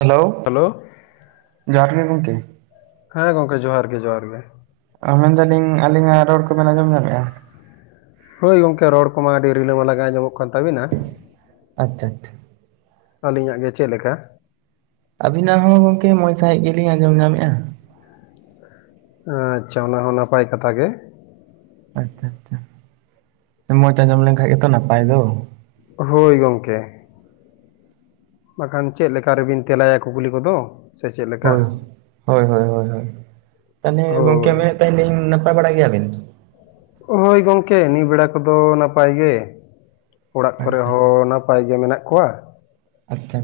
Hello hello ᱡᱚᱦᱟᱨ ᱜᱮ ᱜᱚᱢᱠᱮ᱾ ᱦᱮᱸ ᱜᱚᱝᱠᱮ ᱡᱚᱦᱟᱨ ᱜᱮ ᱡᱚᱦᱟᱨ ᱜᱮ᱾ ᱟ ᱢᱮᱱᱫᱟᱞᱤᱧ ᱟᱹᱞᱤᱧᱟᱜ ᱨᱚᱲ ᱠᱚᱵᱮᱱ ᱟᱸᱡᱚᱢ ᱧᱟᱢᱮᱜ-ᱟ᱾ ᱦᱳᱭ ᱜᱚᱢᱠᱮ ᱨᱚᱲ ᱠᱚᱢᱟ ᱟᱹᱰᱤ ᱨᱤᱞᱟᱹᱢᱟᱞᱟ ᱜᱮ ᱟᱸᱡᱚᱢᱚᱜ ᱠᱟᱱ ᱛᱟᱹᱵᱤᱱᱟ᱾ ᱟᱪᱪᱷᱟ ᱟᱪᱪᱷᱟ ᱟᱹᱞᱤᱧᱟᱜ ᱜᱮ ᱪᱮᱫ ᱞᱮᱠᱟ? ᱟᱵᱤᱱᱟᱜ ᱦᱚᱸ ᱜᱚᱝᱠᱮ ᱢᱚᱸᱡᱽ ᱥᱟᱺᱦᱤᱡ ᱜᱮᱞᱤᱧ ᱟᱸᱡᱚᱢ ᱧᱟᱢᱮᱫ-ᱟ᱾ ᱟᱪᱪᱷᱟ ᱚᱱᱟ ᱦᱚᱸ ᱱᱟᱯᱟᱭ ᱠᱟᱛᱷᱟ ᱜᱮ᱾ ᱟᱪᱪᱷᱟ ᱟᱪᱪᱷᱟ ᱢᱚᱡᱽ ᱟᱸᱡᱚᱢ ᱞᱮᱱᱠᱷᱟᱡ ᱜᱮᱸᱛᱚ ᱱᱟᱯᱟᱭ ᱫᱚ᱾ ᱦᱳᱭ ᱜᱚᱢᱠᱮ ᱵᱟᱠᱷᱟᱱ ᱪᱮᱫ ᱞᱮᱠᱟ ᱨᱮᱵᱮᱱ ᱛᱮᱞᱟᱭᱟ ᱠᱩᱠᱞᱤ ᱠᱚᱫᱚ᱾ ᱥᱮ ᱪᱮᱫ ᱞᱮᱠᱟ ᱦᱳᱭ ᱦᱳᱭ ᱦᱳᱭ ᱦᱳᱭ ᱛᱟᱦᱚᱞᱮ ᱜᱚᱢᱠᱮ ᱦᱳᱭ ᱢᱮᱱ ᱛᱟᱦᱮᱞᱤᱧ ᱱᱟᱯᱟᱭ ᱵᱟᱲᱟ ᱜᱮᱭᱟᱵᱤᱱ? ᱦᱳᱭ ᱜᱚᱢᱠᱮ ᱱᱤᱭᱟᱹ ᱵᱮᱲᱟ ᱠᱚᱫᱚ ᱱᱟᱯᱟᱭ ᱜᱮ ᱚᱲᱟᱜ ᱠᱚᱨᱮ ᱟᱪᱪᱷᱟ ᱦᱚᱸ ᱱᱟᱯᱟᱭ ᱜᱮ ᱢᱮᱱᱟᱜ ᱠᱚᱣᱟ᱾ ᱟᱪᱪᱷᱟ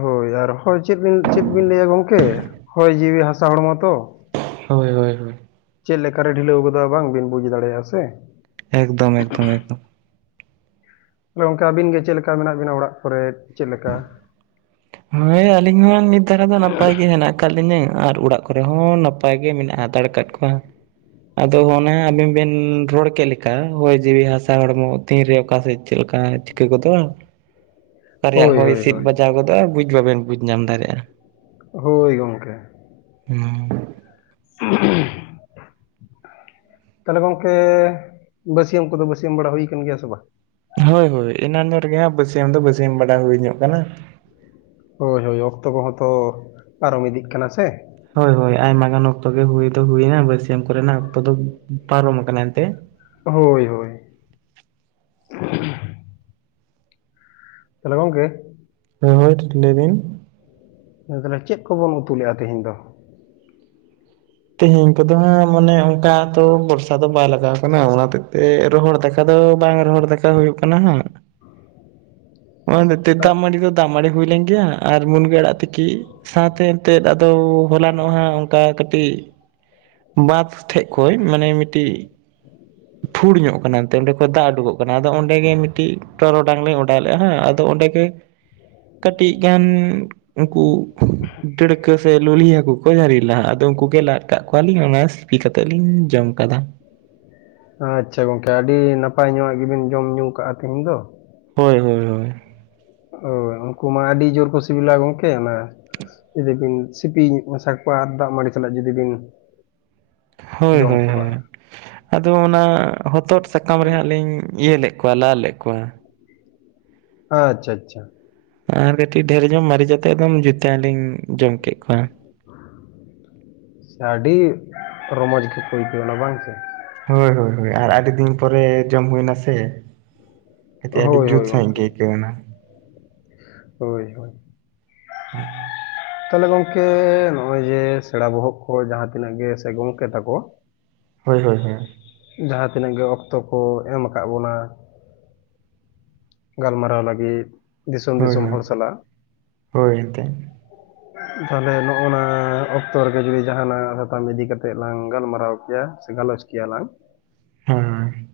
ᱦᱳᱭ ᱟᱨ ᱦᱚᱭ ᱪᱮᱫ ᱵᱤᱱ ᱪᱮᱫ ᱵᱤᱱ ᱞᱟᱹᱭᱟ ᱜᱚᱝᱠᱮ ᱦᱚᱭ ᱡᱤᱣᱤ ᱦᱟᱥᱟ ᱦᱚᱲ ᱢᱟᱛᱚ ᱦᱳᱭ ᱦᱳᱭ ᱦᱳᱭ ᱪᱮᱫ ᱞᱮᱠᱟ ᱨᱮ ᱰᱷᱤᱞᱟᱹᱣ ᱜᱚᱫᱚᱜ-ᱟ ᱵᱟᱝᱵᱤᱱ ᱵᱩᱡᱽ ᱫᱟᱲᱮᱭᱟᱜ-ᱟᱥᱮ᱾ ᱮᱠᱫᱚᱢ ᱮᱠᱫᱚᱢ ᱮᱠᱫᱚᱢ ᱜᱚᱝᱠᱮ ᱟᱹᱵᱤᱱ ᱜᱮ ᱪᱮᱫ ᱞᱮᱠᱟ ᱢᱮᱱᱟᱜ ᱵᱤᱱᱟ ᱚᱲᱟᱜ ᱠᱚᱨᱮᱫ? ᱦᱳᱭ ᱟᱹᱞᱤᱧ ᱢᱟ ᱱᱤᱛ ᱫᱷᱟᱨᱟ ᱫᱚ ᱱᱟᱯᱟᱭ ᱜᱮ ᱦᱮᱱᱟᱜ ᱟᱠᱟᱫ ᱞᱤᱧᱟᱹ ᱟᱨ ᱚᱲᱟᱜ ᱠᱚᱨᱮ ᱦᱚᱸ ᱱᱟᱯᱟᱭ ᱜᱮ ᱢᱮᱱᱟᱜ-ᱟ ᱦᱟᱛᱟᱲ ᱟᱠᱟᱫ ᱠᱚᱣᱟ᱾ ᱟᱫᱚ ᱚᱱᱮ ᱟᱵᱤᱱ ᱵᱤᱱ ᱨᱚᱲ ᱠᱮᱫ ᱞᱮᱠᱟ ᱦᱚᱭ ᱡᱤᱣᱤ ᱦᱟᱥᱟ ᱦᱚᱲᱢᱚ ᱛᱤᱱ ᱨᱮ ᱚᱠᱟᱥᱮᱫ ᱪᱮᱫ ᱞᱮᱠᱟ ᱪᱤᱠᱟᱹ ᱜᱚᱫᱚᱜ-ᱟ᱾ ᱚᱠᱟ ᱨᱮᱭᱟᱜ ᱦᱳᱭ ᱦᱚᱭ ᱦᱳᱭ ᱦᱤᱥᱤᱫ ᱦᱳᱭ ᱵᱟᱡᱟᱣ ᱜᱚᱫᱚᱜ-ᱟ ᱵᱩᱡᱽ ᱵᱟᱵᱮᱱ ᱵᱩᱡᱽ ᱧᱟᱢ ᱫᱟᱲᱮᱭᱟᱜ-ᱟ᱾ ᱦᱳᱭ ᱜᱚᱢᱠᱮ᱾ ᱦᱩᱸ [unintelligible] ᱛᱟᱦᱚᱞᱮ ᱜᱚᱝᱠᱮ ᱵᱟᱹᱥᱭᱟᱹᱢ ᱠᱚᱫᱚ ᱵᱟᱹᱥᱭᱟᱹᱢ ᱵᱟᱲᱟ ᱦᱩᱭ ᱠᱟᱱ ᱜᱮᱭᱟ ᱥᱮ ᱵᱟᱝ? ᱦᱳᱭ ᱦᱳᱭ ᱮᱱᱟᱱᱚᱜ ᱨᱮᱜᱮ ᱦᱟᱜ ᱵᱟᱹᱥᱭᱟᱹᱢ ᱫᱚ ᱵᱟᱹᱥᱭᱟᱹᱢ ᱵᱟᱲᱟ ᱦᱩᱭ ᱧᱚᱜ ᱠᱟᱱᱟ᱾ ᱦᱳᱭ ᱦᱳᱭ ᱚᱠᱛᱚ ᱠᱚᱦᱚᱸ ᱛᱚ ᱯᱟᱨᱚᱢ ᱤᱫᱤᱜ ᱠᱟᱱᱟ ᱥᱮ᱾ ᱦᱳᱭ ᱦᱳᱭ ᱟᱭᱢᱟ ᱜᱟᱱ ᱚᱠᱛᱚ ᱜᱮ ᱦᱩᱭ ᱫᱚ ᱦᱩᱭᱱᱟ ᱵᱟᱹᱥᱭᱟᱹᱢ ᱠᱚᱨᱮᱱᱟᱜ ᱚᱠᱛᱚ ᱫᱚ ᱯᱟᱨᱚᱢ ᱟᱠᱟᱱᱟ ᱮᱱᱛᱮ᱾ ᱦᱳᱭ ᱦᱳᱭ᱾ ᱛᱟᱞᱮ ᱜᱚᱝᱠᱮ? [unintelligible] ᱞᱮᱵᱤᱱ ᱦᱮ ᱛᱟᱦᱚᱞᱮ ᱪᱮᱫ ᱠᱚᱵᱚᱱ ᱩᱛᱩ ᱞᱮᱫᱼᱟ ᱛᱮᱦᱮᱧ ᱫᱚ? ᱛᱮᱦᱮᱧ ᱠᱚᱫᱚ ᱦᱟᱸᱜ ᱢᱟᱱᱮ ᱚᱱᱠᱟ ᱛᱚ ᱵᱚᱨᱥᱟ ᱫᱚ ᱵᱟᱭ ᱞᱟᱜᱟᱣ ᱟᱠᱟᱱᱟ ᱚᱱᱟ ᱦᱚᱛᱮᱡ ᱛᱮ ᱨᱚᱦᱚᱲ ᱫᱟᱠ ᱫᱟᱠᱟ ᱫᱚ ᱵᱟᱝ ᱨᱚᱦᱚᱲ ᱫᱟᱠᱟ ᱦᱩᱭᱩᱜ ᱠᱟᱱᱟ ᱦᱟᱜ᱾ ᱫᱟᱜ ᱟ- ᱢᱟᱹᱰᱤ ᱫᱚ ᱫᱟᱜ ᱢᱟᱲᱤ ᱦᱩᱭ ᱞᱮᱱ ᱜᱮᱭᱟ, ᱟᱨ ᱢᱩᱱᱜᱟᱹ ᱟᱲᱟᱜ ᱛᱮᱠᱤ ᱥᱟᱶᱛᱮ ᱮᱱᱛᱮᱫ ᱟᱫᱚ ᱦᱚᱞᱟᱱᱚᱜ ᱦᱟᱸᱜ ᱚᱱᱠᱟ ᱠᱟᱹᱴᱤᱡ ᱵᱟᱸᱫ ᱴᱷᱮᱡ ᱠᱷᱚᱡ ᱢᱟᱱᱮ ᱢᱤᱫᱴᱤᱡ ᱯᱷᱩᱲ ᱧᱚᱜ ᱠᱟᱱᱟ ᱮᱱᱛᱮ ᱚᱸᱰᱮ ᱠᱷᱚᱡ ᱫᱟᱜ ᱩᱰᱩᱠᱚᱜ ᱠᱟᱱᱟ, ᱟᱫᱚ ᱚᱸᱰᱮ ᱜᱮ ᱢᱤᱫᱴᱤᱡ ᱴᱚᱨᱚᱰᱟᱝ ᱞᱧ ᱚᱰᱟᱨ ᱞᱮᱫᱼᱟᱸ ᱟᱫᱚ ᱚᱸᱰᱮ ᱠᱟᱹᱴᱤᱡ ᱜᱟᱱ ᱩᱱᱠᱩ ᱰᱟᱹᱲᱠᱟᱹ ᱥᱮ ᱞᱩᱞᱤ ᱦᱟᱹ ᱠᱚ ᱡᱟᱹᱨᱤᱞᱟ᱾ ᱟᱫᱚ ᱩᱱᱠᱩ ᱜᱮ ᱞᱟᱫ ᱟᱠᱟᱫ ᱠᱚᱣᱟᱞᱤᱧ ᱚᱱᱟ ᱥᱤᱯᱤ ᱠᱟᱛᱮᱫ ᱞᱤᱧ ᱡᱚᱢ ᱠᱟᱫᱟ᱾ ᱟᱪᱪᱷᱟ ᱜᱚᱝᱠᱮ, ᱟᱹᱰᱤ ᱱᱟᱯᱟᱭ ᱧᱚᱜᱟᱜ ᱜᱮᱵᱤᱱ ᱡᱚᱢ-ᱧᱩ ᱠᱟᱜᱼᱟ ᱛᱤᱦᱤᱧ ᱫᱚ᱾ ᱦᱳᱭ ᱦᱳᱭ ᱦᱳᱭ ᱚᱳ ᱩᱱᱠᱩ ᱢᱟ ᱟᱹᱰᱤ ᱡᱳᱨ ᱠᱚ ᱥᱤᱵᱤᱞᱟ ᱜᱚᱝᱠᱮ ᱚᱱᱟ ᱡᱩᱫᱤ ᱵᱤᱱ ᱥᱤᱯᱤ ᱢᱮᱥᱟ ᱠᱳᱣᱭᱟ ᱟᱨ ᱫᱟᱜ-ᱢᱟᱹᱲᱤ ᱥᱟᱞᱟᱜ ᱡᱩᱫᱤ ᱵᱤᱱ ᱦᱳᱭ ᱡᱚᱢ ᱦᱳᱭ ᱠᱚᱜᱼᱟ ᱦᱳᱭ᱾ ᱟᱫᱚ ᱚᱱᱟ ᱦᱚᱛᱚᱫ ᱥᱟᱠᱟᱢ ᱨᱮᱦᱟᱸᱜ ᱞᱤᱧ ᱤᱭᱟᱹ ᱞᱮᱛ ᱠᱳᱣᱭᱟ ᱞᱟᱫᱽ ᱞᱮ ᱠᱳᱭᱟ᱾ ᱟᱪᱪᱷᱟ ᱟᱪᱪᱷᱟ᱾ ᱟᱨ ᱠᱟᱹᱴᱤᱡ ᱰᱷᱮᱨ ᱧᱚᱜ ᱢᱟᱨᱤᱪ ᱟᱛᱮᱛ ᱟᱫᱚᱢ ᱡᱩᱛᱟ ᱞᱤᱧ ᱡᱚᱢ ᱠᱮᱫ ᱠᱚᱣᱟ᱾ ᱥᱮ ᱟᱹᱰᱤ ᱨᱚᱢᱚᱡᱽ ᱜᱮᱠᱚ ᱟᱹᱭᱠᱟᱹᱣ ᱮᱱᱟ ᱵᱟᱝ ᱥᱮ? ᱦᱳᱭ ᱦᱳᱭ᱾ ᱟᱨ ᱟᱹᱰᱤ ᱫᱤᱱ ᱯᱚᱨᱮ ᱡᱚᱢ ᱦᱩᱭᱱᱟ ᱥᱮ᱾ ᱟᱹᱰᱤ ᱦᱳᱭ ᱡᱩᱛ ᱦᱳᱭ ᱥᱟᱹᱦᱤᱫ ᱜᱚᱝᱠᱮ ᱜᱮ ᱟᱹᱭᱠᱟᱹᱣ ᱱᱟ᱾ ᱦᱳᱭ ᱦᱳᱭ, [unintelligible] ᱛᱟᱦᱚᱞᱮ ᱜᱚᱢᱠᱮ ᱱᱚᱜᱼᱚᱭ ᱡᱮ ᱥᱮᱬᱟ ᱵᱚᱦᱚᱜ ᱠᱚ ᱡᱟᱦᱟᱸ ᱛᱤᱱᱟᱹᱜ ᱜᱮ ᱥᱮ ᱜᱚᱢᱠᱮ ᱛᱟᱠᱚ ᱦᱳᱭ ᱦᱳᱭ ᱦᱳ᱾ ᱡᱟᱦᱟᱸ ᱛᱤᱱᱟᱹᱜ ᱜᱮ ᱚᱠᱛᱚ ᱠᱚ ᱮᱢ ᱟᱠᱟᱫ ᱵᱚᱱᱟ ᱜᱟᱞᱢᱟᱨᱟᱣ ᱞᱟᱹᱜᱤᱫ ᱾ ᱦᱳᱭ ᱦᱳᱭ, ᱦᱳᱭ ᱮᱱᱛᱮᱫ ᱾ ᱛᱟᱦᱚᱞᱮ ᱱᱚᱜᱼᱚ ᱱᱟ ᱚᱠᱛᱚ ᱨᱮᱜᱮ ᱡᱩᱫᱤ ᱡᱟᱦᱟᱱᱟᱜ ᱥᱟᱛᱟᱢ ᱤᱫᱤ ᱠᱟᱛᱮ ᱞᱟᱝ ᱜᱟᱞᱢᱟᱨᱟᱣ ᱠᱮᱭᱟ ᱥᱮ ᱜᱟᱞᱚᱪ ᱠᱮᱭᱟ ᱜᱮᱭᱟ ᱞᱟᱝ᱾ ᱦᱮᱸ᱾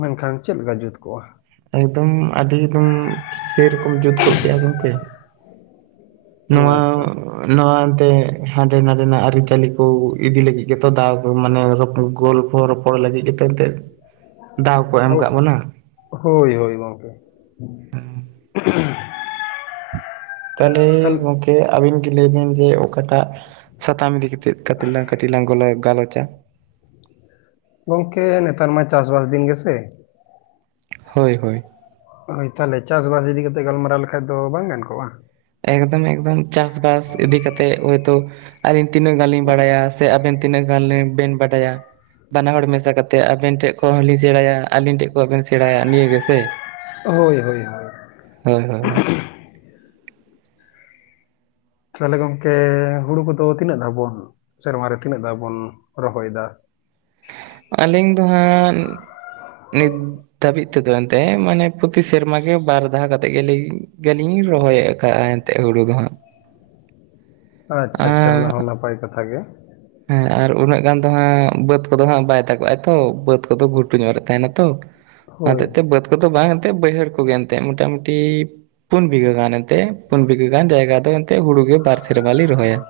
ᱢᱮᱱᱠᱷᱟᱱ ᱪᱮᱫ ᱞᱮᱠᱟ ᱡᱩᱛ ᱠᱚᱜᱼᱟ? ᱮᱠᱫᱚᱢ ᱟᱹᱰᱤ ᱮᱠᱫᱚᱢ ᱥᱮᱨᱚᱠᱚᱢ ᱡᱩᱛ ᱠᱚᱜ ᱠᱮᱭᱟ ᱜᱚᱝᱠᱮ᱾ ᱱᱚᱣᱟ ᱟᱪᱪᱷᱟ ᱱᱚᱣᱟ ᱮᱱᱛᱮ ᱦᱟᱸᱰᱮ ᱱᱟᱰᱮᱱᱟᱜ ᱟᱹᱨᱤᱪᱟᱹᱞᱤ ᱠᱚ ᱤᱫᱤ ᱞᱟᱹᱜᱤᱫ ᱜᱮᱛᱚ ᱫᱟᱜ ᱢᱟᱱᱮᱚ ᱜᱳᱞ ᱨᱚ ᱨᱚᱯᱚᱲ ᱞᱟᱹᱜᱤᱫ ᱜᱮᱛᱚ ᱮᱱᱛᱜ ᱫᱟᱣ ᱠᱚ ᱮᱢ ᱟᱠᱟᱫ ᱵᱚᱱᱟ᱾ ᱦᱳᱭ ᱦᱳᱭ ᱜᱚᱢᱠᱮ᱾ ᱛᱟᱦᱚᱞᱮ ᱜᱚᱝᱠᱮ ᱟᱵᱤᱱ ᱜᱮ ᱞᱟᱹᱭ ᱵᱤᱱ ᱡᱮ ᱚᱠᱟᱴᱟᱜ ᱥᱟᱛᱟᱢ ᱤᱫᱤ ᱛᱮᱛ ᱠᱟᱛᱮᱪ ᱠᱟᱹᱴᱞᱟᱝ ᱜᱟᱞᱚᱪᱟ? ᱜᱚᱝᱠᱮ ᱱᱮᱛᱟᱨ ᱢᱟ ᱪᱟᱥᱵᱟᱥ ᱫᱤᱱ ᱜᱮ ᱥᱮ? ᱦᱳᱭ ᱦᱳᱭ, ᱦᱳᱭ ᱛᱟᱦᱚᱞᱮ ᱪᱟᱥ-ᱵᱟᱥ ᱤᱫᱤ ᱠᱟᱛᱮᱫ ᱜᱟᱞᱢᱟᱨᱟᱣ ᱞᱮᱠᱷᱟᱡ ᱫᱚ ᱵᱟᱝ ᱜᱟᱱ ᱠᱚᱜᱼᱟ? ᱮᱠᱫᱚᱢ ᱮᱠᱫᱚᱢ, ᱪᱟᱥᱵᱟᱥ ᱤᱫᱤ ᱠᱟᱛᱮᱜ ᱳᱭᱛᱳ ᱟᱹᱞᱤᱧ ᱛᱤᱱᱟᱹᱜ ᱜᱟᱱ ᱞᱤᱧ ᱵᱟᱲᱟᱭᱟ, ᱥᱮ ᱟᱵᱮᱱ ᱛᱤᱱᱟᱹᱜ ᱜᱟᱱ ᱵᱮᱱ ᱵᱟᱰᱟᱭᱟ ᱵᱟᱱᱟ ᱦᱚᱲ ᱢᱮᱥᱟ ᱠᱟᱛᱮ ᱟᱵᱮᱱ ᱴᱷᱮᱱ ᱠᱷᱚᱱ ᱦᱚᱸ ᱞᱤᱧ ᱥᱮᱬᱟᱭᱟ ᱟᱹᱞᱤᱧ ᱴᱷᱮᱱ ᱠᱷᱚᱱ ᱵᱮᱱ ᱥᱮᱬᱟᱭᱟ ᱱᱤᱭᱟᱹ ᱜᱮ ᱥᱮ? ᱦᱳᱭ ᱦᱳᱭ ᱦᱳᱭ, ᱦᱳᱭ ᱦᱳᱭ ᱦᱳᱭ, ᱛᱟᱦᱚᱞᱮ ᱜᱚᱝᱠᱮ ᱦᱩᱲᱩ ᱠᱚᱫᱚ ᱛᱤᱱᱟᱹᱜ ᱫᱷᱟᱣ ᱵᱚᱱ ᱥᱮᱨᱢᱟ ᱨᱮ ᱛᱤᱱᱟᱹᱜ ᱫᱷᱟᱣ ᱵᱚᱱ ᱨᱚᱦᱚᱭ ᱫᱟ? ᱟᱹᱞᱤᱧ ᱫᱚ ᱦᱟᱸᱜ ᱱᱤᱛ ᱫᱷᱟᱹᱵᱤᱡ ᱛᱮᱫᱚ ᱮᱱᱛᱮᱜ ᱢᱟᱱᱮ, ᱯᱚᱛᱤ ᱥᱮᱨᱢᱟ ᱜᱮ ᱵᱟᱨ ᱫᱷᱟᱣ ᱠᱟᱛᱮᱫ ᱜᱮᱞᱤᱧ ᱜᱮᱞᱤᱧ ᱨᱚᱦᱚᱭ [unintelligible] ᱟᱠᱟᱫᱼᱟ ᱮᱱᱛᱮᱜ ᱦᱩᱲᱩ ᱫᱚ ᱦᱟᱸᱜ ᱾ ᱟᱪᱪᱷᱟ ᱟᱪᱪᱷᱟ, ᱚᱱᱟ ᱦᱚᱸ ᱱᱟᱯᱟᱭ ᱠᱟᱛᱷᱟ ᱜᱮ ᱾ ᱦᱮᱸ ᱟᱨ ᱩᱱᱟᱹᱜ ᱜᱟᱱ ᱫᱚ ᱦᱟᱸᱜ ᱵᱟᱹᱫᱽ ᱠᱚᱫᱚ ᱦᱟᱸᱜ ᱵᱟᱭ ᱛᱟᱜᱚᱜᱟᱭ ᱛᱚ ᱵᱟᱹᱫᱽ ᱠᱚᱫᱚ ᱜᱷᱩᱴᱩ ᱧᱚᱜ ᱨᱮ ᱛᱟᱦᱮᱱᱟ ᱛᱚ ᱾ ᱚᱱᱟ ᱦᱳᱭ ᱦᱚᱛᱮᱫ ᱛᱮ ᱵᱟᱹᱫᱽ ᱠᱚᱫᱚ ᱵᱟᱝ ᱮᱱᱛᱮᱫ ᱵᱟᱹᱭᱦᱟᱹᱲ ᱠᱚᱜᱮ ᱮᱱᱛᱮᱫ ᱢᱚᱴᱟᱢᱩᱴᱤ ᱯᱩᱱ ᱵᱤᱜᱷᱟᱹ ᱜᱟᱱ ᱮᱱᱛᱮ ᱯᱩᱱ ᱵᱤᱜᱷᱟᱹ ᱜᱟᱱ ᱡᱟᱭᱜᱟ ᱫᱚ ᱮᱱᱛᱮ ᱦᱩᱲᱩ ᱜᱮ ᱵᱟᱨ ᱥᱮᱨᱢᱟ ᱞᱤᱧ ᱨᱚᱦᱚᱭᱟ ᱾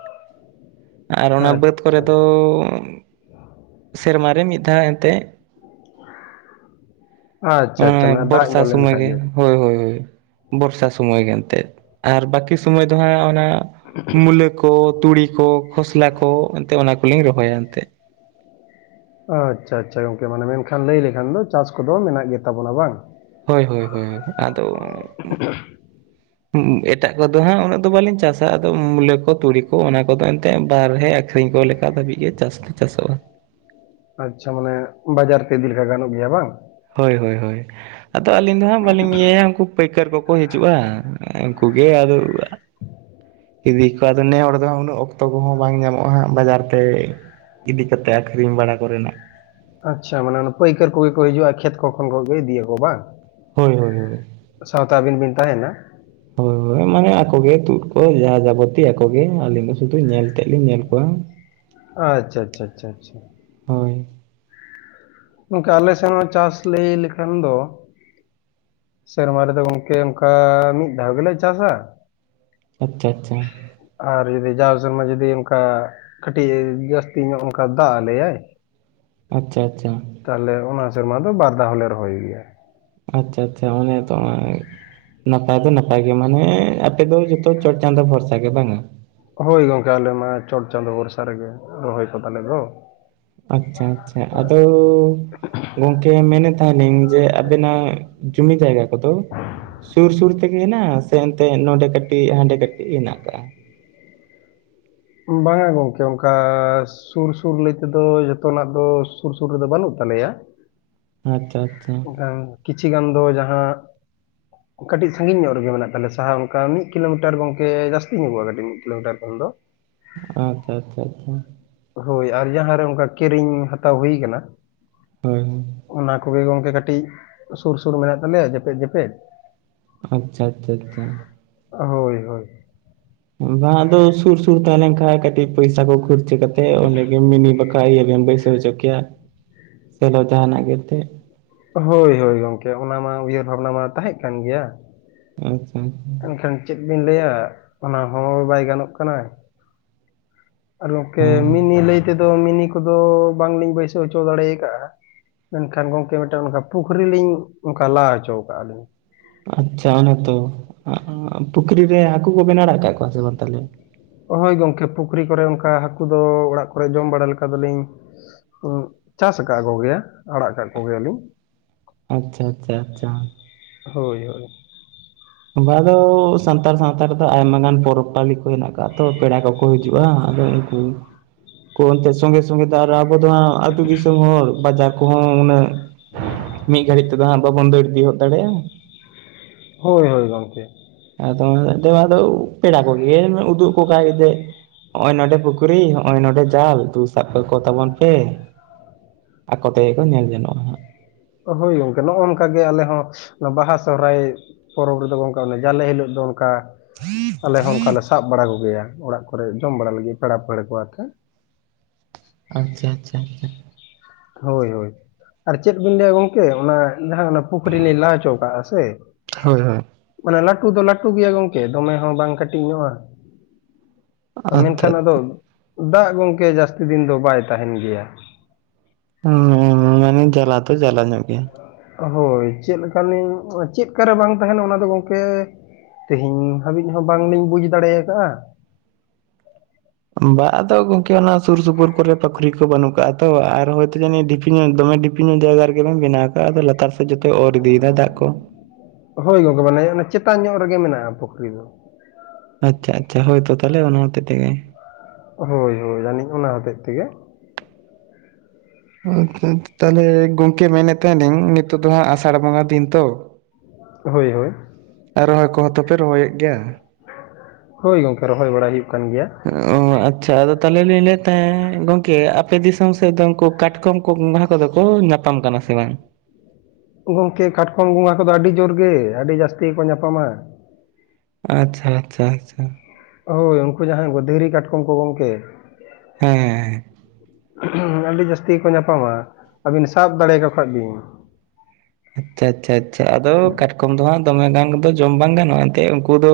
ᱟᱨ ᱚᱱᱟ ᱵᱟᱹᱫᱽ ᱠᱚᱨᱮ ᱟᱪᱪᱷᱟ ᱫᱚ ᱥᱮᱨᱢᱟ ᱨᱮ ᱢᱤᱫ ᱫᱷᱟᱣ ᱮᱱᱛᱮᱫ ᱟᱪᱪᱷᱟ ᱚᱱᱮ ᱟᱪᱪᱷᱟ ᱢᱟᱱᱮ ᱫᱟᱜ ᱵᱚᱨᱥᱟ ᱧᱚᱜ ᱥᱚᱢᱚᱭ ᱞᱮᱱᱠᱷᱟᱡ ᱜᱮ ᱾ ᱦᱳᱭ ᱦᱳᱭ ᱵᱚᱨᱥᱟ ᱥᱳᱢᱳᱭ ᱜᱮ ᱮᱱᱛᱮᱫ, ᱟᱨ ᱵᱟᱠᱤ ᱥᱩᱢᱳᱭ ᱫᱚ ᱦᱟᱸᱜ ᱚᱱᱟ ᱢᱩᱞᱟᱹ ᱠᱚ, ᱛᱩᱲᱤ ᱠᱚ, ᱠᱷᱚᱥᱞᱟ ᱠᱚ ᱮᱱᱛᱮ ᱚᱱᱟ ᱠᱚᱞᱤᱧ ᱨᱚᱦᱚᱭᱟ ᱮᱱᱛᱮᱜ᱾ ᱟᱪᱪᱷᱟ ᱟᱪᱪᱷᱟ ᱜᱚᱝᱠᱮ ᱢᱟᱱᱮ ᱢᱮᱱᱠᱷᱟᱱ ᱞᱟᱹᱭ ᱞᱮᱠᱷᱟᱱ ᱫᱚ ᱪᱟᱥ ᱠᱚᱫᱚ ᱢᱮᱱᱟᱜ ᱜᱮᱛᱟ ᱵᱚᱱᱟ ᱵᱟᱝ? ᱦᱳᱭ ᱦᱳᱭ ᱦᱳᱭ ᱟᱫᱚ [inaudible] [unintelligible] ᱮᱴᱟᱜ ᱠᱚᱫᱚ ᱦᱟᱸᱜ ᱩᱱᱟᱹᱜ ᱫᱚ ᱵᱟᱞᱤᱧ ᱪᱟᱥᱟ ᱟᱫᱚ ᱢᱩᱞᱟᱹ ᱠᱚ, ᱛᱩᱲᱤ ᱠᱚ, ᱚᱱᱟ ᱠᱚᱫᱚ ᱮᱱᱛᱮ ᱵᱟᱨᱦᱮ ᱟᱠᱷ ᱠᱷᱨᱤᱧ ᱠᱚ ᱞᱮᱠᱟ ᱫᱷᱟᱹᱵᱤᱡ ᱜᱮ ᱪᱟᱥ ᱫᱚ ᱪᱟᱥᱚᱜᱼᱟ᱾ ᱟᱪᱪᱷᱟ ᱢᱟᱱᱮ ᱵᱟᱡᱟᱨ ᱛᱮ ᱤᱫᱤ ᱞᱮᱠᱟ ᱜᱟᱱᱚᱜ ᱜᱮᱭᱟ ᱵᱟᱝ? ᱦᱳᱭ ᱦᱳᱭ ᱦᱳᱭ, ᱟᱫᱚ ᱟᱹᱞᱤᱧ ᱫᱚ ᱦᱟᱸᱜ ᱵᱟᱹᱞᱤᱧ ᱤᱭᱟᱹᱭᱟ ᱩᱝᱠᱩ ᱯᱟᱹᱭ ᱠᱟᱹᱨ ᱠᱚᱠᱚ ᱦᱤᱡᱩᱜᱼᱟ, ᱩᱝᱠᱩ ᱜᱮ ᱟᱫᱚ ᱤᱫᱤ ᱠᱚᱣᱟ ᱟᱫᱚ ᱱᱮ ᱦᱚᱲ ᱫᱚ ᱩᱱᱟᱹᱜ ᱚᱠᱛᱚ ᱠᱚᱦᱚᱸ ᱵᱟᱝ ᱧᱟᱢᱚᱜ-ᱟ ᱦᱟᱸᱜ ᱵᱟᱡᱟᱨ ᱛᱮ ᱤᱫᱤ ᱠᱟᱛᱮ ᱟᱠᱷᱨᱤᱧ ᱵᱟᱲᱟ ᱠᱚᱨᱮᱱᱟᱜ᱾ ᱟᱪᱪᱷᱟ ᱢᱟᱱᱮ ᱚᱱᱟ ᱯᱟᱹᱭᱠᱟᱹᱨ ᱠᱚᱜᱮ ᱠᱚ ᱦᱤᱡᱩᱜᱼᱟ ᱠᱷᱮᱛ ᱠᱚ ᱠᱷᱚᱱ ᱠᱚᱜ ᱜᱮ ᱤᱫᱤᱭᱟᱠᱚ ᱵᱟᱝ? ᱦᱳᱭ ᱦᱳᱭ ᱦᱳᱭ᱾ ᱥᱟᱶᱛᱮ ᱟᱹᱵᱤᱱ ᱵᱤᱱ ᱛᱟᱦᱮᱱᱟ ᱦᱳᱭ ᱦᱳᱭ ᱢᱟᱱᱮ ᱟᱠᱚ ᱜᱮ ᱛᱩᱫ ᱠᱚ ᱡᱟᱦᱟᱸ ᱡᱟᱵᱚᱛᱤ ᱟᱠᱚ ᱜᱮ, ‌ᱟᱹᱞᱤᱧ ᱫᱚ ᱥᱩᱫᱩ ᱧᱮᱞ ᱛᱮᱫ ᱞᱤᱧ ᱧᱮᱞ ᱠᱚᱣᱟ, ᱟᱪᱪᱷᱟ ᱟᱪᱪᱷᱟ ᱟᱪᱪᱷᱟ ᱟᱪᱪᱷᱟ ᱦᱳᱭ᱾ ᱜᱚᱝᱠᱮ ᱟᱞᱮ ᱥᱮᱱ ᱦᱚᱸ ᱪᱟᱥ ᱞᱟᱹᱭ ᱞᱮᱠᱷᱟᱱ ᱫᱚ ᱥᱮᱨᱢᱟ ᱨᱮᱫᱚ ᱜᱚᱝᱠᱮ ᱚᱝᱠᱟ ᱢᱤᱫ ᱫᱷᱟᱣ ᱜᱮᱞᱮ ᱪᱟᱥᱟ᱾ ᱟᱪᱪᱷᱟ ᱟᱪᱪᱷᱟ᱾ ᱟᱨ ᱡᱩᱫᱤ ᱡᱟᱣ ᱥᱮᱨᱢᱟ ᱡᱩᱫᱤ ᱚᱝᱠᱟ ᱠᱟᱹᱴᱤᱡ ᱡᱟᱹᱥᱛᱤ ᱧᱚᱜ ᱚᱝᱠᱟ ᱫᱟᱜ ᱟᱞᱮᱭᱟᱭ, ᱟᱪᱪᱷᱟ ᱟᱪᱪᱷᱟ᱾ ᱛᱟᱦᱞᱭᱮ ᱚᱱᱟ ᱥᱮᱨᱢᱟ ᱫᱚ ᱵᱟᱨ ᱫᱷᱟᱣ ᱦᱚᱸᱞᱮ ᱨᱚᱦᱚᱭ ᱜᱮᱭᱟ᱾ ᱟᱪᱪᱷᱟ ᱟᱪᱪᱷᱟ ᱚᱱᱮ ᱛᱚ ᱚᱱᱟ ᱜᱮ᱾ ᱱᱟᱯᱟᱭ ᱫᱚ ᱱᱟᱯᱟᱭ ᱜᱮ ᱢᱟᱱᱮ ᱟᱯᱮ ᱫᱚ ᱡᱚᱛᱚ ᱪᱚᱴ ᱪᱟᱸᱫᱚ ᱵᱷᱚᱨᱥᱟ ᱜᱮ ᱵᱟᱝᱟ? ᱦᱳᱭ ᱜᱚᱝᱠᱮ ᱟᱞᱮ ᱢᱟ ᱪᱚᱴ ᱪᱟᱸᱫᱳ ᱵᱷᱚᱨᱥᱟ ᱨᱮᱜᱮ ᱨᱚᱦᱚᱭ ᱠᱚ ᱛᱟᱞᱮ ᱫᱚ᱾ ᱟᱪᱪᱷᱟ ᱟᱪᱪᱷᱟ ᱟᱫᱚ ᱜᱚᱝᱠᱮ ᱢᱮᱱᱮᱫ ᱛᱟᱦᱮᱸᱱᱤᱧ ᱡᱮ ᱟᱵᱮᱱᱟᱜ ᱡᱩᱢᱤ ᱡᱟᱭᱜᱟ ᱠᱚᱫᱚ ᱥᱩᱨ ᱥᱩᱨ ᱛᱮᱜᱮ ᱦᱮᱱᱟᱜᱼᱟ ᱥᱮ ᱚᱱᱛᱮ ᱱᱚᱰᱮ ᱠᱟᱹᱴᱤᱡ ᱦᱟᱸᱰᱮ ᱠᱟᱹᱴᱤᱡ ᱦᱮᱱᱟᱜ ᱠᱟᱜᱼᱟ? ᱵᱟᱝᱟ ᱜᱚᱝᱠᱮ ᱚᱝᱠᱟ ᱥᱩᱨ ᱥᱩᱨ ᱞᱟᱹᱭ ᱛᱮᱫᱚ ᱡᱚᱛᱚᱱᱟᱜ ᱫᱚ ᱥᱩᱨ ᱥᱩᱨ ᱨᱮᱫᱚ ᱵᱟᱹᱱᱩᱜ ᱛᱟᱞᱮᱭᱟ, ᱟᱪᱪᱷᱟ ᱟᱪᱪᱷᱟ᱾ ᱠᱤᱪᱷᱤ ᱜᱟᱱ ᱫᱚ ᱡᱟᱦᱟᱸ [unintelligible] [inaudible] ᱠᱟᱹᱴᱤᱡ ᱥᱟᱺᱜᱤᱧ ᱧᱚᱜ ᱨᱮᱜᱮ ᱢᱮᱱᱟᱜ ᱛᱟᱞᱮ, ᱥᱟᱦᱟ ᱚᱝᱠᱟ ᱢᱤᱫ ᱠᱤᱞᱳ ᱢᱤᱴᱟᱨ ᱜᱚᱝᱠᱮ ᱡᱟᱹᱥᱛᱤ ᱧᱚᱜᱚᱜᱼᱟ ᱠᱟᱹᱴᱤᱡ ᱢᱤᱫ ᱠᱤᱞᱳ ᱢᱤᱴᱟᱨ ᱠᱷᱚᱱ ᱫᱚ᱾ ᱟᱪᱪᱷᱟ ᱟᱪᱪᱷᱟ ᱟᱪᱪᱷᱟ᱾ ᱦᱳᱭ ᱟᱨ ᱡᱟᱦᱟᱸ ᱨᱮ ᱚᱝᱠᱟ ᱠᱤᱨᱤᱧ ᱦᱟᱛᱟᱣ ᱦᱩᱭ ᱠᱟᱱᱟ, ᱦᱳᱭ ᱦᱳᱭ ᱚᱱᱟ ᱠᱚᱜᱮ ᱜᱚᱝ ᱠᱮ ᱠᱟᱹᱴᱤᱡ, ᱥᱳᱨ ᱥᱳᱨ ᱢᱮᱱᱟᱜ ᱛᱟᱞᱮᱭᱟ ᱡᱮᱯᱮᱫ ᱡᱮᱯᱮᱫ, ᱟᱪᱪᱷᱟ ᱟᱪᱪᱷᱟ ᱟᱪᱪᱷᱟ᱾ ᱦᱳᱭ ᱦᱳᱭ᱾ ᱵᱟᱝ ᱟᱫᱚ ᱥᱩᱨ ᱥᱩᱨ ᱛᱟᱦᱮᱸ ᱞᱮᱱ ᱠᱷᱟᱡ ᱠᱟᱹᱴᱤᱡ ᱯᱚᱭᱥᱟ ᱠᱚ ᱠᱷᱚᱨᱪᱟᱹ ᱠᱟᱛᱮᱜ ᱚᱸᱰᱮ ᱜᱮ ᱢᱤᱱᱤ ᱵᱟ [unintelligible] ᱵᱮᱱ ᱵᱟᱹᱭᱥᱚᱣ ᱦᱚᱪᱚ ᱠᱮᱭᱟ, ᱥᱮᱞᱳ ᱡᱟᱦᱟᱸᱱᱟᱜ ᱜᱮᱛᱮᱫ᱾ ᱦᱳᱭ ᱦᱳᱭ ᱜᱚᱝᱠᱮ ᱚᱱᱟ ᱢᱟ ᱩᱭᱦᱟᱹᱨ ᱵᱷᱟᱵᱽᱱᱟ ᱢᱟ ᱛᱟᱦᱮᱸᱜ ᱠᱟᱱ ᱜᱮᱭᱟ, ᱟᱪᱪᱷᱟ ᱟᱪᱪᱷᱟ᱾ ᱮᱱᱠᱷᱟᱱ ᱪᱮᱫ ᱵᱤᱱ ᱞᱟᱹᱭᱟ, ᱚᱱᱟ ᱦᱚᱸ ᱵᱟᱭ ᱜᱟᱱᱚᱜ ᱠᱟᱱᱟᱭ᱾ ᱟᱨ ᱜᱚᱢᱠᱮ ᱦᱚᱸ ᱢᱤᱱᱤ ᱞᱟᱹᱭ ᱛᱮᱫᱚ ᱢᱤᱱᱤ ᱠᱚᱫᱚ ᱵᱟᱝᱞᱤᱧ ᱵᱟᱹᱭᱥᱟᱹᱣ ᱦᱚᱪᱚ ᱫᱟᱲᱮ ᱠᱟᱜᱼᱟ᱾ ᱢᱮᱱᱠᱷᱟᱱ ᱜᱚᱢᱠᱮ ᱢᱤᱫᱴᱮᱱ ᱚᱱᱠᱟ ᱯᱩᱠᱷᱨᱤ ᱞᱤᱧ ᱚᱱᱠᱟ ᱞᱟ ᱦᱚᱪᱚ ᱠᱟᱜᱼᱟ ᱞᱤᱧ᱾ ᱟᱪᱪᱷᱟ ᱚᱱᱮ ᱛᱚ ᱯᱩᱠᱷᱨᱤ ᱨᱮ ᱦᱟᱹᱠᱩ ᱠᱚᱵᱮᱱ ᱟᱲᱟᱜ ᱟᱠᱟᱫ ᱠᱚᱣᱟ ᱥᱮ ᱵᱟᱝ ᱛᱟᱦᱚᱞᱮ? ᱦᱳᱭ ᱜᱚᱢᱠᱮ ᱯᱩᱠᱷᱨᱤ ᱠᱚᱨᱮ ᱚᱱᱠᱟ ᱦᱟᱹᱠᱩ ᱫᱚ ᱚᱲᱟᱜ ᱠᱚᱨᱮᱜ ᱡᱚᱢ ᱵᱟᱲᱟ ᱞᱮᱠᱟ ᱫᱚᱞᱤᱧ ᱪᱟᱥ ᱠᱟᱜ ᱠᱚᱜᱮᱭᱟ ᱟᱲᱟᱜ ᱠᱟᱜ ᱠᱚ ᱠᱚᱜᱮᱭᱟ ᱞᱤᱧ᱾ ᱟᱪᱪᱷᱟ ᱟᱪᱪᱷᱟ ᱟᱪᱪᱷᱟ᱾ ᱦᱳᱭ ᱦᱳᱭ᱾ ᱚᱱᱟ ᱫᱚ ᱥᱟᱱᱛᱟᱲ ᱥᱟᱶᱛᱟ ᱨᱮᱫᱚ ᱟᱭᱢᱟ ᱜᱟᱱ ᱯᱚᱨᱚᱵᱽ ᱯᱟᱹᱞᱤ ᱠᱚ ᱦᱮᱸᱱᱟᱜ ᱠᱟᱜᱼᱟ ᱛᱚ ᱯᱮᱲᱟ ᱠᱚᱠᱚ ᱦᱤᱡᱩᱜᱼᱟ ᱟᱫᱚ ᱦᱩᱸ᱾ ᱠᱚ ᱮᱱᱛᱮ ᱥᱚᱸᱜᱮ ᱥᱚᱸᱜᱮ ᱛᱮ ᱟᱨ ᱟᱵᱚ ᱫᱚ ᱦᱟᱸᱜ ᱟᱹᱛᱩ ᱫᱤᱥᱚᱢ ᱦᱚᱲ ᱵᱟᱡᱟᱨ ᱠᱚᱦᱚᱸ ᱩᱱᱟᱹᱜ ᱢᱤᱫ ᱜᱷᱟᱹᱲᱤᱡ ᱛᱮᱫᱚ ᱦᱟᱸᱜ ᱵᱟᱵᱚᱱ ᱫᱟᱹᱲ ᱤᱫᱤ ᱦᱚᱫ ᱫᱟᱲᱮᱭᱟᱜᱼᱟ᱾ ᱦᱳᱭ ᱦᱳᱭ ᱜᱚᱢᱠᱮ᱾ ᱟᱫᱚ [unintelligible] ᱟᱫᱚ ᱯᱮᱲᱟ ᱠᱚᱜᱮ ᱩᱫᱩᱜ ᱟᱠᱚ ᱠᱷᱟᱡ ᱡᱮ ᱦᱚᱸᱜᱼᱚᱭ ᱱᱚᱰᱮ ᱯᱩᱠᱷᱨᱤ ᱦᱚᱸᱜᱚᱭ ᱱᱚᱰᱮ ᱡᱟᱞ ᱫᱩ ᱥᱟᱵ ᱠᱟᱠᱚ ᱛᱟᱵᱚᱱ ᱯᱮ᱾ ᱟᱠᱚ ᱛᱮᱜᱮ ᱠᱚ ᱧᱮᱞ ᱡᱚᱱᱚᱜᱼᱟ ᱦᱟᱸᱜ᱾ ᱦᱳᱭ ᱜᱚᱝᱠᱮ ᱱᱚᱸᱜᱼᱚᱭ ᱱᱚᱝᱠᱟ ᱜᱮ ᱟᱞᱮ ᱦᱚᱸ ᱵᱟᱦᱟ ᱥᱚᱦᱚᱨᱟᱭ ᱯᱚᱨᱚᱵᱽ ᱨᱮᱫᱚ ᱚᱱᱠᱟᱜ ᱡᱟᱞᱮ ᱦᱤᱞᱳᱜ ᱫᱚ ᱚᱱ ᱠᱟ ᱟᱞᱮ ᱦᱚᱸ ᱚᱱᱠᱟ ᱞᱮ ᱥᱟᱵ ᱵᱟᱲᱟ ᱠᱚᱜᱮᱭᱟ ᱚᱲᱟᱜ ᱠᱚᱨᱮ ᱡᱚᱢ ᱵᱟᱲᱟ ᱞᱟᱹᱜᱤᱫ ᱯᱮᱲᱟ ᱯᱟᱹᱲᱦᱟᱹ ᱠᱚ ᱟᱛᱮ᱾ ᱟᱪᱪᱷᱟ ᱪᱷᱟ ᱪᱷᱟ᱾ ᱦᱳᱭ ᱦᱳᱭ ᱟᱨ ᱪᱮᱫ ᱵᱤᱱ ᱞᱟᱹᱭᱟ ᱜᱚᱢᱠᱮ ᱚᱱᱟ ᱡᱟᱦᱟᱸ ᱚᱱᱟ ᱯᱩᱠᱷᱨᱤ ᱞᱤᱧ ᱞᱟ ᱦᱚᱪᱚ ᱠᱟᱜᱼᱟ ᱥᱮ ᱦᱳᱭ ᱦᱳᱭ ᱢᱟᱱᱮ ᱞᱟᱹᱴᱩ ᱫᱚ ᱞᱟᱹᱴᱩ ᱜᱮᱭᱟ ᱜᱚᱝᱠᱮ ᱫᱚᱢᱮ ᱦᱚᱸ ᱵᱟᱝ ᱠᱟᱹᱴᱤᱡ ᱧᱚᱜᱼᱟ᱾ ᱟᱪᱪᱷᱟ ᱢᱮᱱᱠᱷᱟᱱ ᱟᱫᱚ ᱟᱪᱪᱷᱟ ᱫᱟᱜ ᱜᱚᱝᱠᱮ ᱡᱟᱹᱥᱛᱤ ᱫᱤᱱ ᱫᱚ ᱵᱟᱭ ᱛᱟᱦᱮᱸᱱ ᱜᱮᱭᱟ᱾ ᱦᱩᱸ ᱢᱟᱱᱮ ᱡᱟᱞᱟ ᱛᱚ ᱡᱟᱞᱟ ᱧᱚᱜ ᱜᱮᱭᱟ᱾ ᱦᱳᱭ ᱪᱮᱫ ᱞᱮᱠᱟᱱᱤᱧ ᱪᱮᱫᱠᱟᱨᱮ ᱵᱟᱝ ᱛᱟᱦᱮᱸᱱᱟ ᱚᱱᱟᱫᱚ ᱜᱚᱢᱠᱮ ᱛᱮᱦᱮᱧ ᱦᱟᱹᱵᱤᱡ ᱦᱚᱸ ᱵᱟᱝ ᱞᱤᱧ ᱵᱩᱡ ᱫᱟᱲᱮ ᱠᱟᱜᱼᱟ᱾ ᱵᱟ ᱟᱫᱚ ᱜᱚᱝᱠᱮ ᱚᱱᱟ ᱥᱩᱨ ᱥᱩᱯᱩᱨ ᱠᱚᱨᱮ ᱯᱩᱠᱷᱨᱤ ᱠᱚ ᱵᱟᱹᱱᱩᱜ ᱠᱟᱜᱼᱟ ᱛᱚ ᱟᱨ ᱦᱚᱭᱛᱚ ᱡᱟᱱᱤᱡ ᱰᱷᱤᱯᱤ ᱧᱚᱜ ᱫᱚᱢᱮ ᱰᱷᱤ ᱯᱤ ᱧᱚᱜ ᱡᱟᱭᱜᱟ ᱨᱮᱜᱮᱵᱮᱱ ᱵᱮᱱᱟᱣ ᱠᱟᱫᱼᱟ, ᱟᱫᱚ ᱞᱟᱛᱟᱨ ᱥᱮᱫ ᱡᱷᱚᱛᱚᱭ ᱚᱨ ᱤᱫᱤᱭᱫᱟ ᱫᱟᱜ ᱠᱚ᱾ ᱦᱳᱭ ᱜᱚᱝᱠᱮ ᱢᱟᱱᱮ ᱚᱱᱟ ᱪᱮᱛᱟᱱ ᱧᱚᱜ ᱨᱮᱜᱮ ᱢᱮᱱᱟᱜᱼᱟ ᱯᱩᱠᱷᱨᱤ ᱫᱚ᱾ ᱟᱪᱪᱷᱟ ᱟᱪᱪᱷᱟ ᱦᱳᱭ ᱛᱚ ᱛᱟᱦᱚᱞᱮ ᱚᱱᱟ ᱦᱚᱛᱮᱡ ᱛᱮᱜᱮ᱾ ᱦᱳᱭ ᱦᱳᱭ ᱡᱟᱹᱱᱤᱡ ᱚᱱᱟ ᱦᱚᱛᱮᱡ ᱛᱮᱜᱮ᱾ [unintelligible] ᱛᱟᱦᱚᱞᱮ ᱜᱚᱝᱠᱮ ᱢᱮᱱᱮᱫ ᱛᱟᱦᱮᱸᱱᱤᱧ ᱱᱤᱛᱳ ᱫᱚ ᱦᱟᱸᱜ ᱟᱥᱟᱲ ᱵᱚᱸᱜᱟ ᱫᱤᱱ ᱛᱚ, ᱦᱳᱭ ᱦᱳᱭ᱾ ᱟᱨ ᱨᱚᱦᱚᱭ ᱠᱚᱦᱚᱸ ᱛᱚᱯᱮ ᱨᱚᱦᱚᱭᱮᱫ ᱜᱮᱭᱟ᱾ ᱦᱳᱭ ᱜᱚᱝᱠᱮ ᱨᱚᱦᱚᱭ ᱵᱟᱲᱟ ᱦᱩᱭᱩᱜ ᱠᱟᱱ ᱜᱮᱭᱟ᱾ ᱚ ᱟᱪᱪᱷᱟ ᱟᱫᱚ ᱛᱟᱦᱚᱞᱮ ᱞᱤᱧ ᱞᱟᱹᱭᱮᱫ ᱛᱟᱦᱮᱸᱫ ᱜᱚᱢᱠᱮ ᱟᱯᱮ ᱫᱤᱥᱚᱢ ᱥᱮᱫ ᱫᱚ ᱩᱱᱠᱩ ᱠᱟᱴᱠᱚᱢ ᱠᱚ [unintelligible] ᱠᱚᱫᱚ ᱠᱚ ᱧᱟᱯᱟᱢ ᱠᱟᱱᱟ ᱥᱮ ᱵᱟᱝ? ᱜᱚᱢᱠᱮ ᱠᱟᱴᱠᱚᱢ ᱜᱚᱸᱜᱟ ᱠᱚᱫᱚ ᱟᱹᱰᱤ ᱡᱳᱨ ᱜᱮ ᱟᱹᱰᱤ ᱡᱟᱹᱥᱛᱤ ᱜᱮᱠᱚ ᱧᱟᱯᱟᱢᱟ᱾ ᱟᱪᱪᱷᱟ ᱪᱷᱟ ᱪᱷᱟ᱾ ᱦᱳᱭ ᱩᱱᱠᱩ ᱡᱟᱦᱟᱸᱭ ᱫᱷᱤᱨᱤ ᱠᱟᱴᱠᱚᱢ ᱠᱚ ᱜᱚᱢᱠᱮ᱾ ᱦᱮᱸ ᱦᱮᱸ ᱦᱮᱸ᱾ ᱟᱹᱰᱤ ᱡᱟᱹᱥᱛᱤ ᱠᱚ ᱧᱟᱯᱟᱢᱟ ᱟᱹᱵᱤᱱ ᱥᱟᱵ ᱫᱟᱲᱮᱭᱟᱠᱚ ᱠᱷᱟᱡ ᱵᱤᱱ ᱟᱪᱪᱷᱟ ᱟᱪᱪᱷᱟ ᱟᱪᱪᱷᱟ ᱟᱫᱚ ᱠᱟᱴᱠᱚᱢ ᱫᱚ ᱦᱟᱸᱜ ᱫᱚᱢᱮ ᱜᱟᱱ ᱫᱚ ᱡᱚᱢ ᱵᱟᱝ ᱜᱟᱱᱚᱜᱼᱟ ᱮᱱᱛᱜ ᱩᱱᱠᱩ ᱫᱚ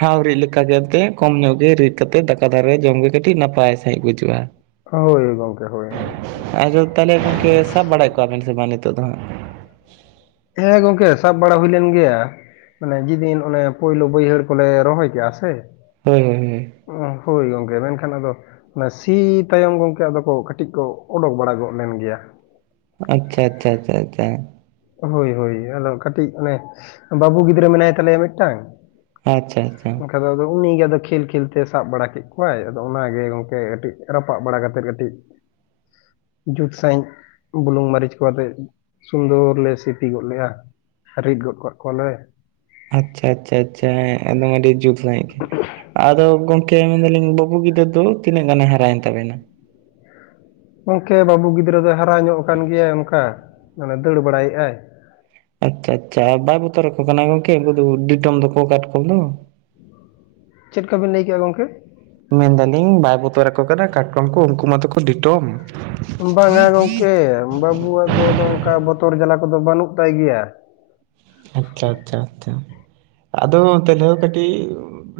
ᱦᱟᱣ ᱨᱤᱫ ᱞᱮᱠᱟ [unintelligible] ᱠᱚᱢ ᱧᱚᱜ ᱜᱮ ᱨᱤᱫ ᱠᱟᱛᱮ ᱫᱟᱠᱟ ᱫᱷᱟᱨᱮ ᱨᱮ ᱡᱚᱢ ᱜᱮ ᱠᱟᱹᱴᱤᱡ ᱱᱟᱯᱟᱭ ᱥᱟᱺᱦᱤᱡ ᱵᱩᱡᱩᱜᱼᱟ᱾ ᱦᱳᱭ ᱜᱚᱢᱠᱮ ᱦᱳᱭ ᱦᱳᱭ᱾ ᱟᱫᱚ ᱛᱟᱦᱚᱞᱮ ᱜᱚᱢᱠᱮ ᱥᱟᱵ ᱵᱟᱲᱟᱭᱮᱜ ᱠᱚᱣᱟ ᱵᱤᱱ ᱥᱮ ᱵᱟᱝ ᱱᱤᱛᱚᱜ ᱫᱚ ᱦᱟᱸᱜ? ᱦᱮᱸ ᱜᱚᱝᱠᱮ ᱥᱟᱵ ᱵᱟᱲᱟ ᱦᱩᱭ ᱞᱮᱱ ᱜᱮᱭᱟ᱾ ᱢᱟᱱᱮ ᱡᱮᱫᱤᱱ ᱚᱱᱮ ᱯᱳᱭᱞᱳ ᱵᱟᱹᱭᱦᱟᱹᱲ ᱠᱚᱞᱮ ᱨᱚᱦᱚᱭ ᱠᱮᱫ-ᱟ ᱥᱮ? ᱦᱩᱸ ᱦᱩᱸ᱾ ᱚᱸ ᱦᱳᱭ ᱜᱚᱝᱠᱮ ᱢᱮᱱᱠᱷᱟᱱ ᱟᱫᱚ, ᱚᱱᱮ ᱥᱤ ᱛᱟᱭᱚᱢ ᱜᱚᱢᱠᱮ ᱟᱫᱚ ᱠᱚ ᱠᱟᱹᱴᱤᱡ ᱠᱚ ᱚᱰᱳᱠ ᱵᱟᱲᱟ ᱜᱚᱫ ᱞᱮᱱ ᱜᱮᱭᱟ᱾ ᱟᱪᱪᱷᱟ ᱟᱪᱪᱷᱟ ᱟᱪᱪᱷᱟ ᱟᱪᱪᱷᱟ᱾ ᱦᱳᱭ ᱦᱳᱭ ᱟᱫᱚ ᱠᱟᱹᱴᱤᱡ ᱚᱱᱮ ᱵᱟᱹᱵᱩ ᱜᱤᱫᱽᱨᱟᱹ ᱢᱮᱱᱟᱭ ᱛᱟᱞᱮᱭᱟ ᱢᱤᱫᱴᱟᱝ᱾ ᱟᱪᱪᱷᱟ ᱟᱪᱪᱷᱟ᱾ ᱟᱫᱚ ᱟᱫᱚ ᱩᱱᱤᱜᱮ ᱟᱫᱚ ᱠᱷᱮᱞ ᱠᱷᱮᱞᱛᱮ ᱥᱟᱵ ᱵᱟᱲᱟ ᱠᱮᱫ ᱠᱚᱣᱟᱭ ᱟᱫᱚ ᱚᱱᱟᱜᱮ ᱜᱚᱢᱠᱮ ᱠᱟᱹᱴᱤᱡ ᱨᱟᱯᱟᱜ ᱵᱟᱲᱟ ᱠᱟᱛᱮᱫ ᱠᱟᱹᱴᱤᱡ, ᱡᱩᱛ ᱥᱟᱺᱦᱤᱡ ᱵᱩᱞᱩᱝ ᱢᱟᱹᱨᱤᱪ ᱠᱚ ᱟᱛᱮᱜ ᱥᱩᱱᱫᱚᱨ, ᱞᱮ ᱥᱤᱯᱤ ᱜᱚᱫ ᱞᱮᱭᱟ ᱨᱤᱫ ᱜᱚᱫ ᱠᱚᱜ ᱠᱚᱣᱟᱞᱮ᱾ ᱟᱪᱪᱷᱟ ᱟᱪᱪᱷᱟ ᱟᱪᱪᱷᱟ ᱦᱮᱸ ᱮᱠᱫᱚᱢ ᱟᱹᱰᱤ ᱡᱩᱛ ᱥᱟᱺᱦᱤᱡ ᱜᱮ᱾ ᱟᱫᱚ ᱜᱚᱢᱠᱮ ᱢᱮᱱᱫᱟᱹᱞᱤᱧ ᱵᱟᱹᱵᱩ ᱜᱤᱫᱟᱹ ᱫᱚ ᱛᱤᱱᱟᱹᱜ ᱜᱟᱱᱮ ᱦᱟᱨᱟᱭᱮᱱ ᱛᱟᱵᱮᱱᱟ? ᱜᱚᱝᱠᱮ ᱵᱟᱹᱵᱩ ᱜᱤᱫᱽᱨᱟᱹ ᱫᱚᱭ ᱦᱟᱨᱟ ᱧᱚᱜ ᱟᱠᱟᱱ ᱜᱮᱭᱟᱭ ᱚᱱᱠᱟ ᱢᱟᱱᱮ ᱫᱟᱹᱲ ᱵᱟᱲᱟᱭᱮᱫ ᱟᱭ᱾ ᱟᱪᱪᱷᱟ ᱟᱪᱪᱷᱟ ᱵᱟᱭ ᱵᱚᱛᱚᱨ ᱨᱟᱠᱚ ᱠᱟᱱᱟ ᱜᱚᱢᱠᱮ ᱩᱱᱠᱚ ᱫᱚᱠᱚ ᱰᱤᱴᱟᱹᱢ ᱫᱚᱠᱚ ᱠᱟᱴᱠᱚᱢ ᱫᱚ᱾ ᱪᱮᱫ ᱠᱚᱵᱤᱱ ᱞᱮᱭ ᱠᱮᱜ-ᱟ ᱜᱚᱢᱠᱮ? ᱢᱮᱱᱫᱟᱹᱞᱤᱧ ᱵᱟᱭ ᱵᱚᱛᱚᱨ ᱟᱠᱚ ᱠᱟᱱᱟ ᱠᱟᱴᱠᱚᱢ ᱠᱚ ᱩᱱᱠᱩ ᱢᱟᱛᱚᱠᱚ ᱰᱤᱴᱳᱢ? ᱵᱟᱝᱟ ᱜᱚᱝᱠᱮ ᱵᱟᱹᱵᱩᱣᱟᱜ ᱫᱚ ᱚᱱᱠᱟ ᱵᱚᱛᱚᱨ ᱡᱟᱞᱟ ᱠᱚᱫᱚ ᱵᱟᱹᱱᱩᱜ ᱛᱟᱭ ᱜᱮᱭᱟ᱾ ᱟᱪᱪᱷᱟ ᱟᱪᱪᱷᱟ ᱟᱪᱪᱷᱟ, ᱟᱫᱚ ᱛᱟᱦᱚᱞᱮ ᱠᱟᱹᱴᱤᱡ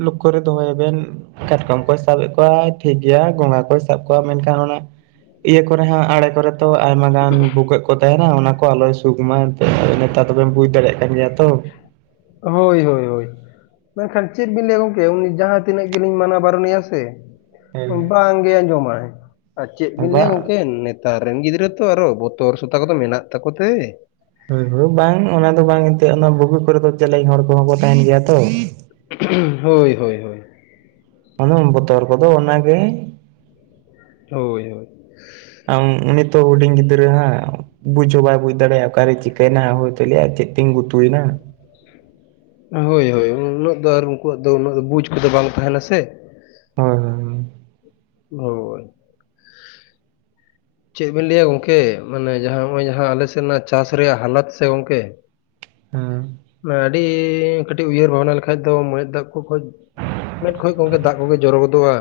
ᱞᱚᱠᱠᱷᱚ ᱨᱮ ᱫᱚᱦᱚᱭᱮᱵᱮᱱ᱾ ᱠᱟᱴᱠᱚᱢ ᱠᱚᱭ ᱥᱟᱵᱮᱫ ᱠᱚᱣᱟ᱾ ᱴᱷᱤᱠ ᱜᱮᱭᱟ ᱜᱚᱸᱜᱟ ᱠᱚᱭ ᱥᱟᱵ ᱠᱚᱣᱟ ᱢᱮᱱᱠᱷᱟᱱ ᱚᱱᱟ ᱤᱭᱟᱹ ᱠᱚᱨᱮ ᱦᱚᱸ ᱟᱲᱮ ᱠᱚᱨᱮ, ᱛᱚ ᱟᱭᱢᱟ ᱜᱟᱱ ᱵᱩᱜᱟᱹᱜ ᱠᱚ ᱛᱟᱦᱮᱱᱟ ᱚᱱᱟ ᱠᱚ ᱟᱞᱚᱭ ᱥᱩᱠ ᱢᱟ ᱮᱱᱛᱮ ᱱᱮᱛᱟᱨ ᱫᱚᱚᱵᱮᱱ ᱵᱩᱡᱽ ᱫᱟᱲᱮᱭᱟᱜ ᱠᱟᱱᱟ᱾ ᱯᱟᱸᱡᱟ ᱛᱚ ᱦᱳᱭ ᱦᱳᱭ ᱦᱳᱭ᱾ ᱢᱮᱱᱠᱷᱟᱱ ᱪᱮᱫ ᱵᱤᱱ ᱞᱟᱹᱭᱟ ᱜᱚᱝᱠᱮ ᱩᱱᱤ ᱡᱟᱦᱟᱸ ᱛᱤᱱᱟᱹᱜ ᱜᱮᱞᱤᱧ ᱢᱟᱱᱟ ᱵᱟᱨᱚᱱᱮᱭᱟ ᱥᱮ? ᱦᱮᱸ ᱵᱟᱝᱜᱮ ᱟᱸᱡᱚᱢᱟᱭ ᱟᱨ ᱪᱮᱫ ᱵᱤᱱ ᱞᱟᱹᱭᱟ ᱵᱟᱝ ᱜᱚᱢᱠᱮ ᱱᱤᱛ, ᱱᱮᱛᱟᱨ ᱨᱮᱱ ᱜᱤᱫᱽᱨᱟᱹ ᱛᱚ ᱟᱨᱦᱚ ᱵᱚᱛᱚᱨ ᱥᱚᱛᱟ ᱠᱚᱫᱚ ᱢᱮᱱᱟᱜ ᱛᱟᱠᱚ ᱛᱮ? ᱦᱩᱭ ᱫᱚ ᱵᱟᱝ ᱚᱱᱟ ᱫᱚ ᱵᱟᱝ ᱮᱱᱛᱮᱜ ᱚᱱᱟ ᱵᱷᱩᱜᱟᱹᱜ ᱠᱚᱨᱮ ᱫᱚ ᱪᱮᱞᱮᱧ ᱦᱚᱲ ᱠᱚᱦᱚᱸ ᱠᱚ ᱛᱟᱦᱮᱱ ᱜᱮᱭᱟ ᱛᱚ᱾ ᱦᱳᱭ ᱦᱳᱭ ᱦᱳᱭ᱾ ᱦᱩᱱᱟᱹᱝ ᱵᱚᱛᱚᱨ ᱠᱚᱫᱚ ᱚᱱᱟᱜᱮ᱾ ᱦᱳᱭ ᱦᱳᱭ᱾ ᱟᱢ ᱩᱱᱤ ᱛᱚ ᱦᱩᱰᱤᱧ ᱜᱤᱫᱽᱨᱟᱹ ᱦᱟᱸᱜ᱾ ᱵᱩᱡ ᱦᱚ ᱵᱟᱭ ᱵᱩᱡ ᱫᱟᱲᱮᱭᱟᱜ-ᱟ ᱚᱠᱟᱨᱮ ᱪᱤᱠᱟᱹᱭᱮᱱᱟ ᱦᱳᱭ ᱛᱚ ᱞᱟᱹᱭ ᱟᱭ ᱟᱨ ᱪᱮᱫ ᱛᱤᱧ ᱜᱩᱛᱩᱭᱮᱱᱟ᱾ ᱦᱳᱭ ᱦᱳᱭ ᱩᱱᱟᱹᱜ ᱫᱚ ᱟᱨ ᱩᱱᱠᱩᱣᱟᱜ ᱫᱚ ᱩᱱᱟᱹᱜ ᱵᱩᱡ ᱠᱚᱫᱚ ᱵᱟᱝ ᱛᱟᱦᱮᱱᱟ ᱥᱮ? ᱦᱳᱭ ᱦᱳᱭ ᱦᱳᱭ᱾ ᱦᱳᱭ᱾ ᱪᱮᱫ ᱵᱮᱱ ᱞᱟᱹᱭᱟ ᱜᱚᱝᱠᱮ ᱢᱟᱱᱮ ᱡᱟᱦᱟᱸ ᱱᱚᱜ ᱚᱭ ᱡᱟᱦᱟᱸ ᱟᱞᱮᱥᱮᱫ ᱨᱮᱱᱟᱜ ᱪᱟᱥ ᱨᱮᱭᱟᱜ ᱦᱟᱞᱚᱛ ᱥᱮ ᱜᱚᱝᱠᱮ? ᱦᱮᱸ ᱢᱟᱱᱮ ᱟᱹᱰᱤ ᱠᱟᱹᱴᱤᱡ ᱩᱭᱦᱟᱹᱨ ᱵᱷᱟᱵᱽᱱᱟ ᱞᱮᱠᱷᱟᱡ ᱫᱚ ᱢᱚᱦᱮᱛ ᱛᱟ ᱠᱚ ᱠᱷᱚᱡ᱾ ᱢᱮᱫ ᱠᱷᱚᱡ ᱜᱚᱝᱠᱮ ᱫᱟᱜ ᱠᱚᱜᱮ ᱡᱚᱨᱚ ᱜᱚᱫᱚᱜ-ᱟ᱾